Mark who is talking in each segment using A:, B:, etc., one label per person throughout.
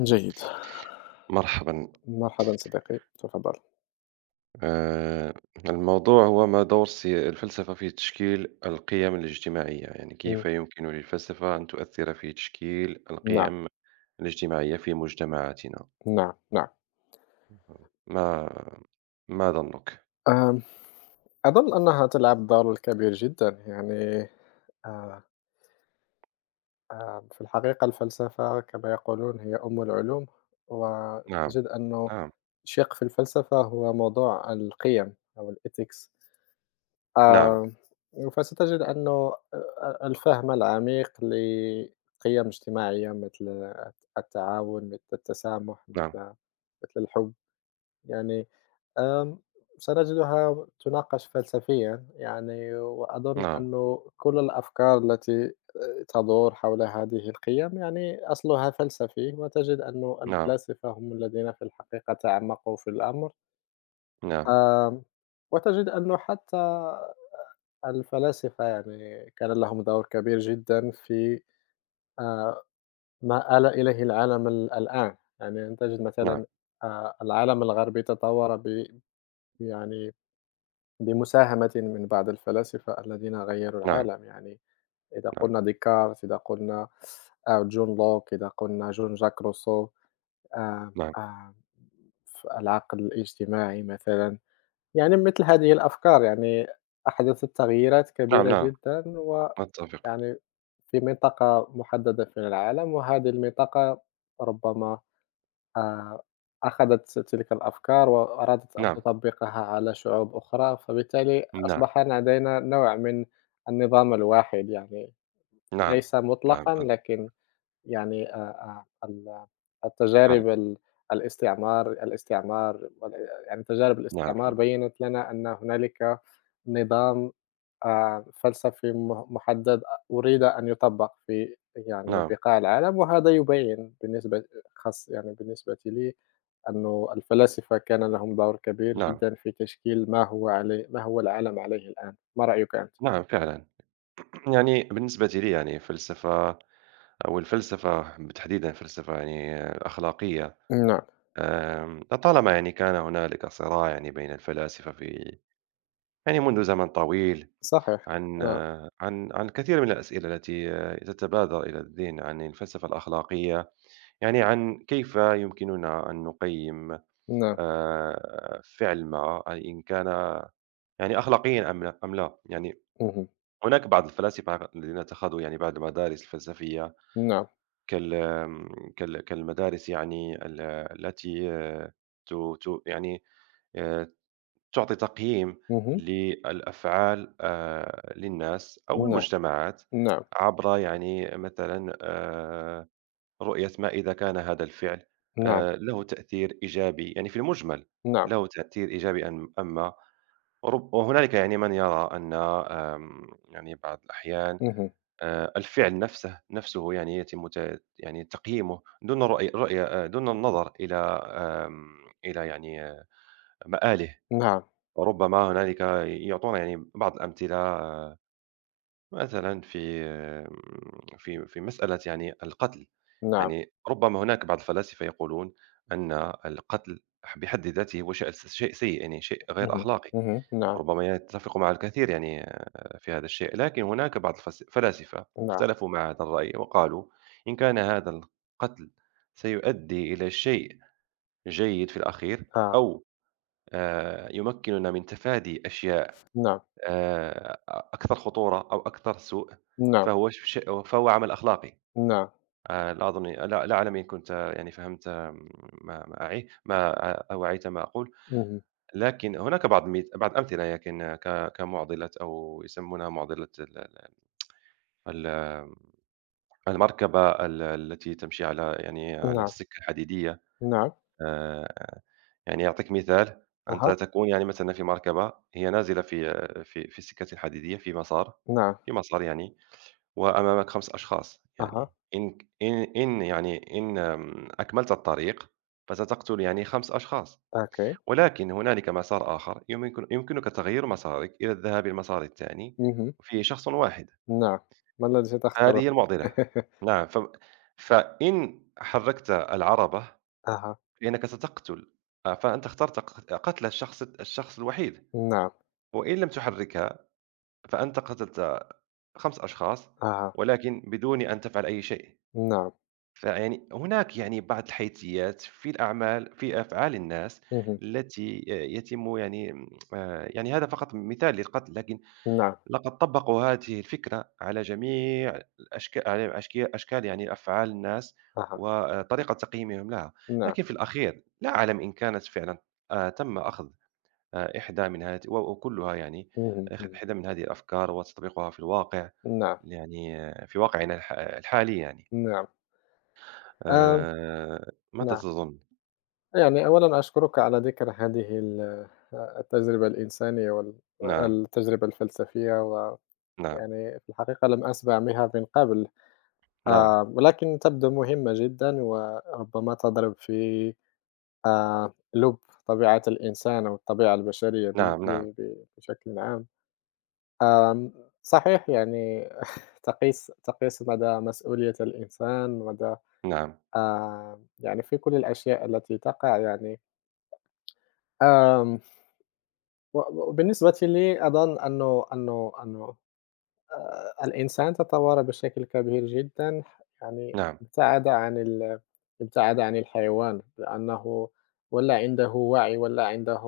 A: جيد،
B: مرحبا.
A: مرحبًا صديقي، تفضّل.
B: آه، الموضوع هو ما دور الفلسفة في تشكيل القيم الاجتماعية، يعني كيف
A: إمم،
B: يمكن للفلسفة أن تؤثر في تشكيل
A: نعم،
B: القيم الاجتماعية في مجتمعاتنا؟
A: نعم.
B: ما ما ظنك؟
A: آمم، أظن أنها تلعب دورًا كبير جدًا، يعني آآ، في الحقيقة الفلسفة كما يقولون هي أم العلوم،
B: نعم،
A: وتجد أنه
B: نعم،
A: شِق في الفلسفة هو موضوع القِيَم أو الethics.
B: نعم،
A: فستجد أنه الفهم العميق لقِيَم اجتماعية مثل التعاون، مثل التسامح، مثل الحُب. يعني آمم، سنجدها تُناقش فلسفيًا يعني، وأظن
B: نعم،
A: أنه كل الأفكار التي تدور حول هذه القيم يعني أصلها فلسفي، وتجد أنه
B: نعم،
A: الفلاسفة هم الذين في الحقيقة تعمقوا في الأمر.
B: نعم،
A: آمم، وتجد أنه حتى الفلاسفة يعني كان لهم دور كبير جدًا في آآ، ما آل إليه العالم الآن، يعني تجد
B: نعم،
A: مثلًا العالم الغربي تطور يعني بمساهمة من بعض الفلاسفة الذين غيّروا
B: نعم،
A: العالم، يعني إذا
B: نعم،
A: قلنا ديكارت، إذا قلنا جون لوك، إذا قلنا جون جاك روسو، آآ
B: نعم، نعم،
A: آآ ف العقل الاجتماعي مثلًا، يعني مثل هذه الأفكار يعني أحدثت تغييرات
B: نعم،
A: كبيرة
B: نعم،
A: جدًا، ويعني
B: أتفق،
A: في منطقة محددة في العالم، وهذه المنطقة ربما آآ أخذت تلك الأفكار وأرادت أن
B: نعم،
A: تطبّقها على شعوب أخرى، فبالتالي
B: نعم،
A: أصبح لدينا نوع من النظام الواحد، يعني
B: نعم،
A: ليس
B: نعم،
A: مطلقًا لكن يعني ال
B: فعلا،
A: التجارب الاستعمار يعني تجارب
B: نعم،
A: الاستعمار
B: نعم،
A: بيّنت لنا أن هنالك نظام فلسفي مُحدد أُريد أن يُطبّق في يعني بقاع العالم، وهذا يبيّن بالنسبة خاص يعني بالنسبة لي أنه الفلاسفة كان لهم دور كبير
B: نعم،
A: جدًا في تشكيل ما هو عليه ما هو العالم عليه الآن، ما رأيك أنت؟
B: نعم، فعلا. يعني بالنسبة لي يعني فلسفة، أو الفلسفة تحديدًا فلسفة يعني أخلاقية.
A: نعم،
B: لطالما يعني كان هنالك صراع يعني بين الفلاسفة في، يعني منذ زمن طويل،
A: صحيح،
B: عن
A: نعم،
B: عن الكثير من الأسئلة التي تتبادر إلى الذهن عن الفلسفة الأخلاقية. يعني عن كيف يمكننا أن نقيم
A: نعم،
B: فعل ما إن كان يعني أخلاقيًا أم لا، يعني
A: اهم،
B: هناك بعض الفلاسفة الذين اتخذوا يعني بعض المدارس الفلسفية،
A: نعم،
B: كال آمم كال كالمدارس يعني ال التي ت ت يعني آآ تعطي تقييم
A: اهم،
B: للأفعال، للناس أو
A: نعم.
B: المجتمعات،
A: نعم،
B: عبر يعني مثلًا رؤية ما إذا كان هذا الفعل
A: نعم،
B: له تأثير إيجابي يعني في المجمل،
A: نعم،
B: له تأثير إيجابي أم أما وهنالك يعني من يرى أن يعني بعض الأحيان
A: اهم،
B: الفعل نفسه يعني يتم ت يعني تقييمه دون الرؤية، دون النظر إلى إلى يعني مآله.
A: نعم،
B: ربما هنالك يعطونا يعني بعض الأمثلة، مثلًا في آمم، في في مسألة يعني القتل.
A: نعم،
B: يعني ربما هناك بعض الفلاسفة يقولون أن القتل بحد ذاته هو شيء سيء، يعني شيء غير
A: اهم،
B: أخلاقي.
A: اهم، نعم،
B: ربما يتفق مع الكثير يعني، في هذا الشيء، لكن هناك بعض الفلاسفة
A: نعم،
B: اختلفوا مع هذا الرأي وقالوا إن كان هذا القتل سيؤدي إلى شيء جيد في الأخير،
A: آه،
B: أو يمكننا من تفادي أشياء
A: نعم،
B: أكثر خطورة أو أكثر سوء،
A: نعم،
B: فهو عمل أخلاقي.
A: نعم،
B: لا أظن، لا أعلم إن كنت يعني فهمت، ما ما أعي ما آه، أوعيت ما أقول.
A: اهم،
B: لكن هناك بعض الأمثلة، لكن كمعضلة، أو يسمونها معضلة ال ال ال المركبة التي تمشي على يعني على
A: نعم،
B: السكة الحديدية.
A: نعم،
B: آآ، يعني أعطيك مثال: أنت
A: أها،
B: تكون يعني مثلًا في مركبة هي نازلة في في السكة الحديدية في مسار،
A: نعم،
B: في مسار يعني، وأمامك 5 أشخاص.
A: أها،
B: يعني إن ك إن إن يعني إن آمم، أكملت الطريق فستقتل يعني 5 أشخاص.
A: أوكي،
B: ولكن هنالك مسار آخر، يمكنك تغيير مسارك إلى الذهاب للمسار الثاني،
A: اهم،
B: وفيه شخص واحد.
A: نعم، ما الذي
B: هذه
A: ستختاره؟
B: هي المعضلة. نعم ف... فإن حركت العربة
A: أها،
B: فإنك ستقتل، فأنت اخترت قتل الشخص الوحيد،
A: نعم،
B: وإن لم تحركها فأنت قتلت خمس أشخاص،
A: أها،
B: ولكن بدون أن تفعل أي شيء.
A: نعم،
B: فيعني هناك يعني بعض الحيثيات في الأعمال، في أفعال الناس
A: اهم،
B: التي يتم يعني، يعني هذا فقط مثال للقتل، لكن
A: نعم،
B: لقد طبقوا هذه الفكرة على جميع الأشكال، على أشكال يعني أفعال الناس
A: أها،
B: وطريقة تقييمهم لها.
A: نعم،
B: لكن في الأخير لا أعلم إن كانت فعلا تم أخذ إحدى من هذه، وكلها يعني
A: اهم، اهم،
B: إحدى من هذه الأفكار، وتطبيقها في الواقع
A: نعم،
B: يعني، في واقعنا الحالي يعني.
A: نعم، آمم،
B: آآ، ماذا
A: نعم،
B: تظن؟
A: يعني أولًا أشكرك على ذكر هذه التجربة الإنسانية
B: نعم،
A: والتجربة الفلسفية
B: نعم،
A: يعني في الحقيقة لم أسمع بها من قبل.
B: نعم،
A: ولكن تبدو مهمة جدًا وربما تضرب في لب طبيعة الإنسان أو الطبيعة البشرية ب ب
B: نعم، نعم،
A: ب بشكل عام. آمم، صحيح يعني تقيس مدى مسؤولية الإنسان، مدى
B: نعم،
A: يعني في كل الأشياء التي تقع يعني. آمم، و وبالنسبة لي أظن أنه الإنسان تطور بشكل كبير جدًا، يعني
B: نعم،
A: ابتعد عن ابتعد عن الحيوان، لأنه ولا عنده وعي، ولا عنده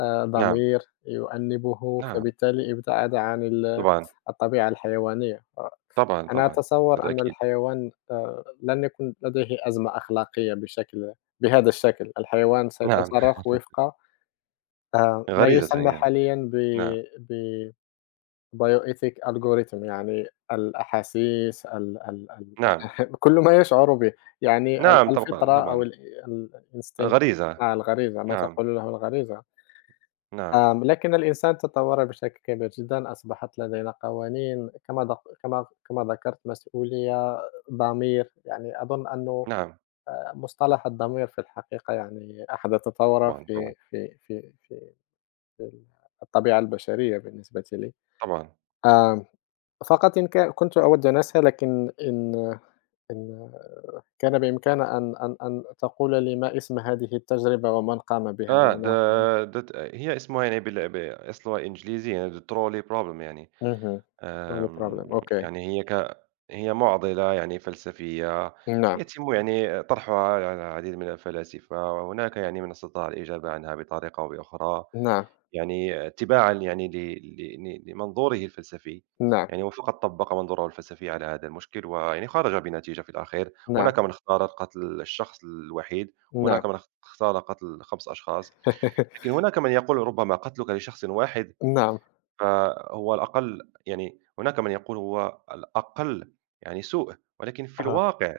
B: نعم،
A: ضمير يؤنبه،
B: نعم،
A: فبالتالي ابتعد عن
B: طبعًا،
A: الطبيعة الحيوانية.
B: طبعًا،
A: أنا
B: طبعًا،
A: أتصور
B: هذا
A: أن
B: أكيد،
A: الحيوان لن يكون لديه أزمة أخلاقية بشكل بهذا الشكل، الحيوان
B: نعم،
A: سيتصرف وفق ما
B: غريزة
A: يسمى
B: يعني،
A: حاليًا ب
B: نعم،
A: ب bioethic algorithm يعني الأحاسيس ال ال ال
B: نعم،
A: كل ما يشعر به، يعني
B: نعم، طبعًا،
A: الفطرة أو
B: طبعًا،
A: الإنستينكت.
B: غريزة،
A: آه، الغريزة، ما
B: نعم،
A: تقول له الغريزة.
B: نعم،
A: لكن الإنسان تطور بشكل كبير جدًا، أصبحت لدينا قوانين كما ذكرت مسؤولية، ضمير، يعني أظن أنه
B: نعم،
A: مصطلح الضمير في الحقيقة يعني أحدث ثورة
B: طبعًا، طبعًا،
A: في الطبيعة البشرية بالنسبة لي.
B: طبعًا.
A: آمم فقط إن كا كنت أود أن أسأل لكن إن إن كان بإمكان أن تقول لي ما اسم هذه التجربة ومن قام بها؟
B: آه، ده
A: لأنها
B: ده ت هي اسمها يعني بال ب أصلها إنجليزيًا The trolley problem يعني.
A: اهم. Only
B: آمم،
A: problem أوكي.
B: يعني هي مُعضِلة يعني فلسفية،
A: نعم،
B: يتم يعني طرحها على العديد من الفلاسفة، وهناك يعني من استطاع الإجابة عنها بطريقة أو بأخرى،
A: نعم،
B: يعني اتباعًا يعني ل ل ل لمنظوره الفلسفي.
A: نعم،
B: يعني هو فقط طبّق منظوره الفلسفي على هذا المشكل، ويعني خرج بنتيجة في الأخير.
A: نعم،
B: هناك من اختار قتل الشخص الوحيد، هناك
A: نعم،
B: من اختار قتل 5 أشخاص، لكن هناك من يقول ربما قتلك لشخص واحد
A: نعم،
B: فهو الأقل، يعني هناك من يقول هو الأقل يعني سوء. ولكن في
A: آه،
B: الواقع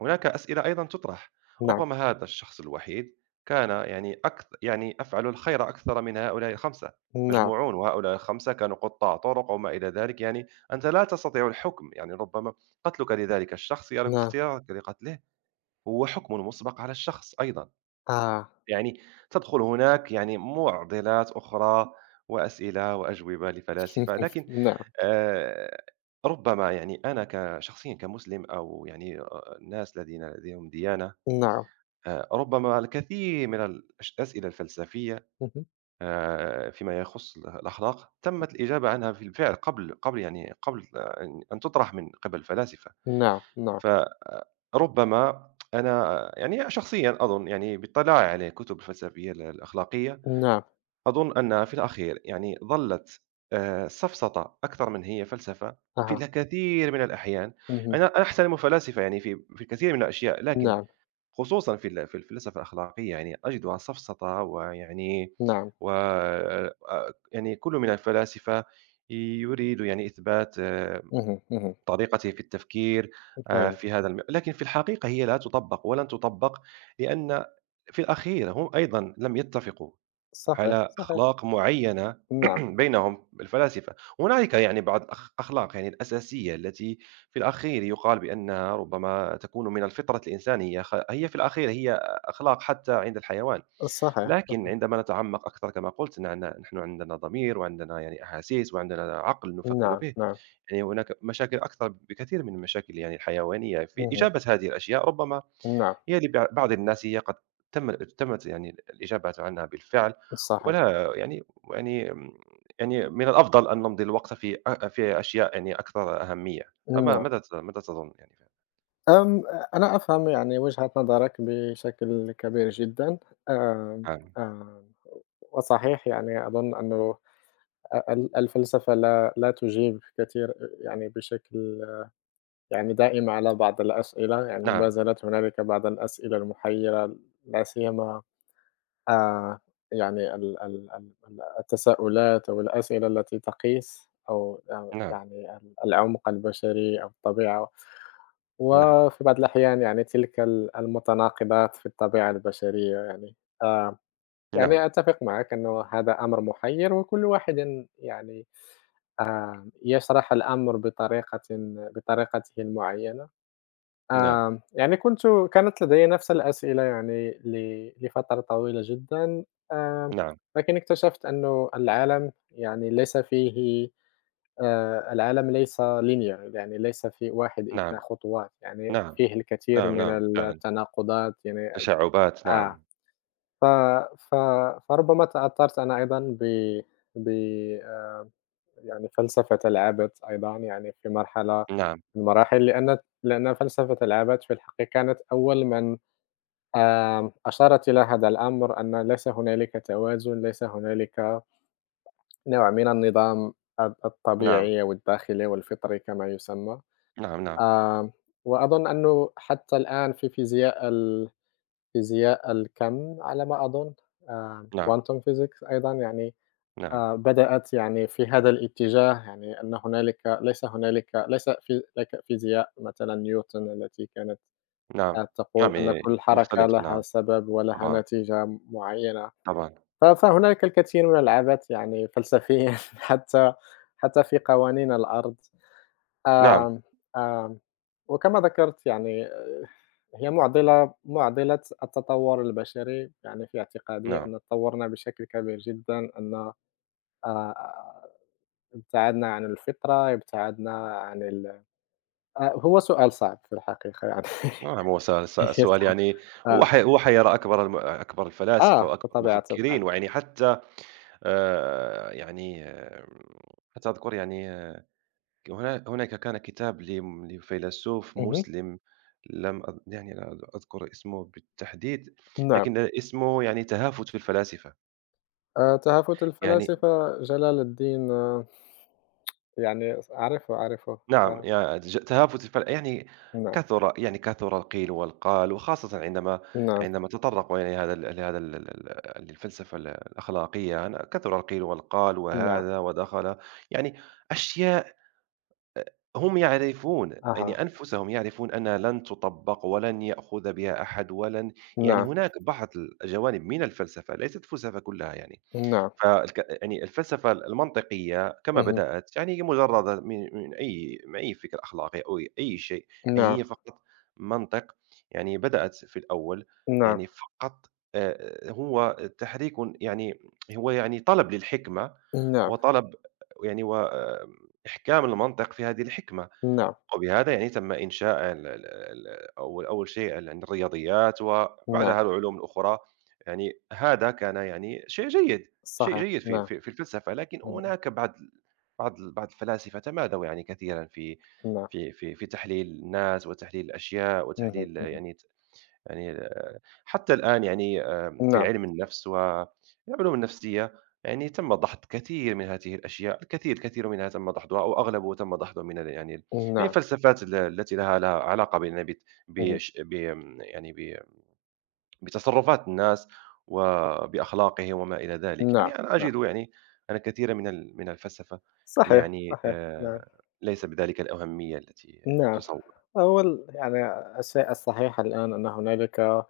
B: هناك أسئلة أيضًا تُطرح:
A: نعم،
B: ربما هذا الشخص الوحيد كان يعني يعني أفعل الخير أكثر من هؤلاء ال5
A: نعم،
B: مجموعون، وهؤلاء ال5 كانوا قُطاع طُرق وما إلى ذلك. يعني أنت لا تستطيع الحكم، يعني ربما قتلك لذلك الشخص، يعني
A: نعم،
B: اختيارك لقتله، هو حكم مُسبق على الشخص أيضًا.
A: آه،
B: يعني تدخل هناك يعني مُعضلات أخرى وأسئلة وأجوبة لفلاسفة. لكن
A: نعم،
B: آآ، ربما يعني أنا شخصيًا كمسلم، أو يعني الناس الذين لديهم ديانة،
A: نعم،
B: ربما الكثير من الأسئلة الفلسفية
A: اهم،
B: فيما يخص الأخلاق، تمت الإجابة عنها في الفعل قبل، يعني قبل أن تُطرح من قبل الفلاسفة.
A: نعم، نعم،
B: فربما أنا يعني شخصيًا أظن، يعني باطلاعي على الكتب الفلسفية الأخلاقية،
A: نعم،
B: أظن أنها في الأخير يعني ظلت سفسطة أكثر من هي فلسفة في
A: أها،
B: الكثير من الأحيان.
A: اهم،
B: أنا أحترم الفلاسفة يعني في في الكثير من الأشياء، لكن
A: نعم،
B: خصوصًا في الفلسفة الأخلاقية يعني أجدها سفسطة ويعني.
A: نعم،
B: و يعني كل من الفلاسفة يريد يعني إثبات،
A: اهم، اهم،
B: طريقته في التفكير
A: فهمت.
B: في هذا لكن في الحقيقة هي لا تُطبّق ولن تُطبّق، لأن في الأخير هم أيضًا لم يتفقوا
A: صحيح،
B: على
A: صحيح،
B: أخلاق معينة
A: نعم،
B: بينهم الفلاسفة. هنالك يعني بعض الأخلاق يعني الأساسية التي في الأخير يقال بأنها ربما تكون من الفطرة الإنسانية، هي في الأخير هي أخلاق حتى عند الحيوان.
A: صحيح،
B: لكن
A: صحيح،
B: عندما نتعمق أكثر كما قلت، نحن عندنا ضمير، وعندنا يعني أحاسيس، وعندنا عقل نفكر
A: نعم،
B: به،
A: نعم،
B: يعني هناك مشاكل أكثر بكثير من المشاكل يعني الحيوانية في
A: اهم.
B: إجابة هذه الأشياء. ربما
A: نعم،
B: هي بعض الناس هي قد تمت يعني الإجابة عنها بالفعل،
A: صحيح،
B: ولا يعني يعني يعني من الأفضل أن نمضي الوقت في أ في أشياء يعني أكثر أهمية.
A: نعم.
B: ماذا ماذا تظن يعني؟
A: آمم، أنا أفهم يعني وجهة نظرك بشكل كبير جدًا. آمم،
B: نعم،
A: آمم، وصحيح يعني أظن أنه أ ال الفلسفة لا تجيب كثير يعني بشكل يعني دائم على بعض الأسئلة، يعني ما
B: نعم،
A: زالت هنالك بعض الأسئلة المحيرة، لا سيما آآ يعني ال ال ال ال التساؤلات أو الأسئلة التي تقيس أو
B: نعم،
A: يعني العمق البشري أو الطبيعة،
B: نعم،
A: وفي بعض الأحيان يعني تلك المتناقضات في الطبيعة البشرية يعني. آآ
B: نعم،
A: يعني أتفق معك أنه هذا أمر محير وكل واحد يعني يشرح الأمر بطريقته المعينة.
B: نعم،
A: يعني كنت كانت لدي نفس الأسئلة يعني لفترة طويلة جدًا. آمم،
B: نعم،
A: لكن اكتشفت أنه العالم يعني ليس فيه العالم ليس linear يعني ليس في 1،
B: نعم،
A: 2 خطوات، يعني
B: نعم،
A: فيه الكثير
B: نعم،
A: من
B: نعم، فعلًا،
A: التناقضات يعني.
B: تشعُّبات
A: آه،
B: نعم،
A: ف ف فربما تأثّرت أنا أيضًا ب ب آآ، يعني فلسفة العبث أيضًا يعني في مرحلة
B: نعم،
A: من المراحل، لأن فلسفة العبث في الحقيقة كانت أول من أشارت إلى هذا الأمر أن ليس هنالك توازن، ليس هنالك نوع من النظام
B: نعم،
A: الطبيعي والداخلي والفطري كما يسمى.
B: نعم، نعم،
A: آمم، وأظن أنه حتى الآن في فيزياء الكم على ما أظن،
B: نعم،
A: quantum physics أيضًا يعني
B: نعم،
A: بدأت يعني في هذا الاتجاه، يعني أن هنالك ليس هنالك ليس في لك فيزياء مثلًا نيوتن التي كانت
B: نعم،
A: آه، تقول
B: نعم،
A: أن
B: ي
A: كل حركة
B: مختلفة نعم،
A: لها سبب ولها
B: طبعًا،
A: نتيجة معينة.
B: طبعًا،
A: فهناك الكثير من العبث يعني فلسفيًا حتى حتى في قوانين الأرض.
B: نعم،
A: آمم، آمم، وكما ذكرت يعني آه، هي معضلة التطور البشري، يعني في اعتقادي
B: نعم.
A: أن تطورنا بشكل كبير جدًا، أن آآ، ابتعدنا عن الفطرة، ابتعدنا عن هو سؤال صعب في الحقيقة يعني.
B: نعم، هو س س
A: هي
B: السؤال
A: صعب
B: يعني، هو
A: آه،
B: ح هو حيرى أكبر أكبر الفلاسفة
A: آه،
B: وأكبر
A: بطبيعة الحال.
B: المفكرين، ويعني حتى يعني حتى أذكر يعني، هناك كان كتاب لم لفيلسوف
A: اهم،
B: مسلم، لم أذ يعني لا أذكر اسمه بالتحديد،
A: نعم،
B: لكن اسمه يعني تهافت في الفلاسفة،
A: تهافت
B: يعني
A: الفلاسفة جلال الدين. آه، يعني أعرفه، أعرفه،
B: نعم،
A: آه،
B: يع ج تهافت الفرق يعني،
A: نعم،
B: يعني كثر القيل والقال، وخاصةً
A: نعم،
B: عندما تطرقوا يعني هذا ال لهذا ال ال للفلسفة الأخلاقية. أنا كثر القيل والقال
A: نعم،
B: وهذا ودخل، يعني أشياء هم يعرفون،
A: أها،
B: يعني أنفسهم يعرفون أنها لن تُطبّق ولن يأخذ بها أحد ولن، يعني
A: نعم،
B: هناك بعض الجوانب من الفلسفة، ليست الفلسفة كلها يعني.
A: نعم،
B: يعني الفلسفة المنطقية كما
A: اهم،
B: بدأت، يعني هي مجرّد من أي، من أي فكر أخلاقي أو أي شيء، يعني
A: نعم،
B: هي فقط منطق. يعني بدأت في الأول
A: نعم،
B: يعني فقط هو تحريك، يعني هو يعني طلب للحكمة،
A: نعم،
B: وطلب يعني وإحكام المنطق في هذه الحكمة.
A: نعم،
B: وبهذا يعني تم إنشاء ال ال ال أول أول شيء يعني الرياضيات،
A: نعم،
B: وبعدها العلوم الأخرى، يعني هذا كان يعني شيء جيد، شيء
A: صحيح،
B: جيد في
A: نعم،
B: في في الفلسفة. لكن
A: اهم،
B: هناك بعض الفلاسفة تمادوا يعني كثيرًا في
A: نعم،
B: تحليل الناس وتحليل الأشياء
A: اهم،
B: وتحليل
A: اهم،
B: يعني، يعني حتى الآن يعني في
A: نعم،
B: علم النفس والعلوم النفسية، يعني تم ضحض كثير من هذه الأشياء، الكثير منها تم ضحضها أو أغلبه تم ضحضه من يعني
A: نعم،
B: الفلسفات التي لها علاقة بأن بت
A: اهم،
B: بش بم يعني ب بتصرفات الناس وبأخلاقهم وما إلى ذلك.
A: نعم،
B: يعني أنا
A: نعم،
B: أجد يعني أن كثيرًا من الفلسفة
A: صحيح،
B: يعني
A: صحيح، نعم،
B: ليس بذلك الأهمية التي
A: نعم،
B: تصوّر.
A: هو ال يعني الشيء الصحيح الآن أن هنالك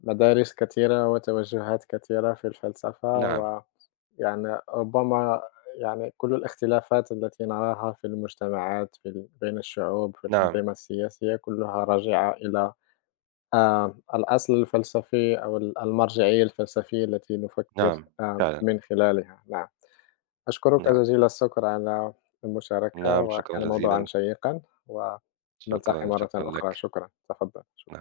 A: مدارس كثيرة وتوجهات كثيرة في الفلسفة
B: نعم،
A: يعني ربما يعني كل الاختلافات التي نراها في المجتمعات في بين الشعوب في
B: نعم،
A: الأنظمة السياسية كلها راجعة إلى آه، الأصل الفلسفي أو المرجعية الفلسفية التي نفكر
B: نعم،
A: آه،
B: فعلًا،
A: من خلالها. نعم، أشكرك
B: نعم.
A: جزيل الشكر على المشاركة
B: نعم، شكرًا
A: وكان موضوعا
B: جزيلًا،
A: شيقا ونلتقي
B: شكرًا،
A: مرة
B: شكرًا
A: أخرى.
B: لك،
A: شكرا، تفضل، شكرا.
B: نعم.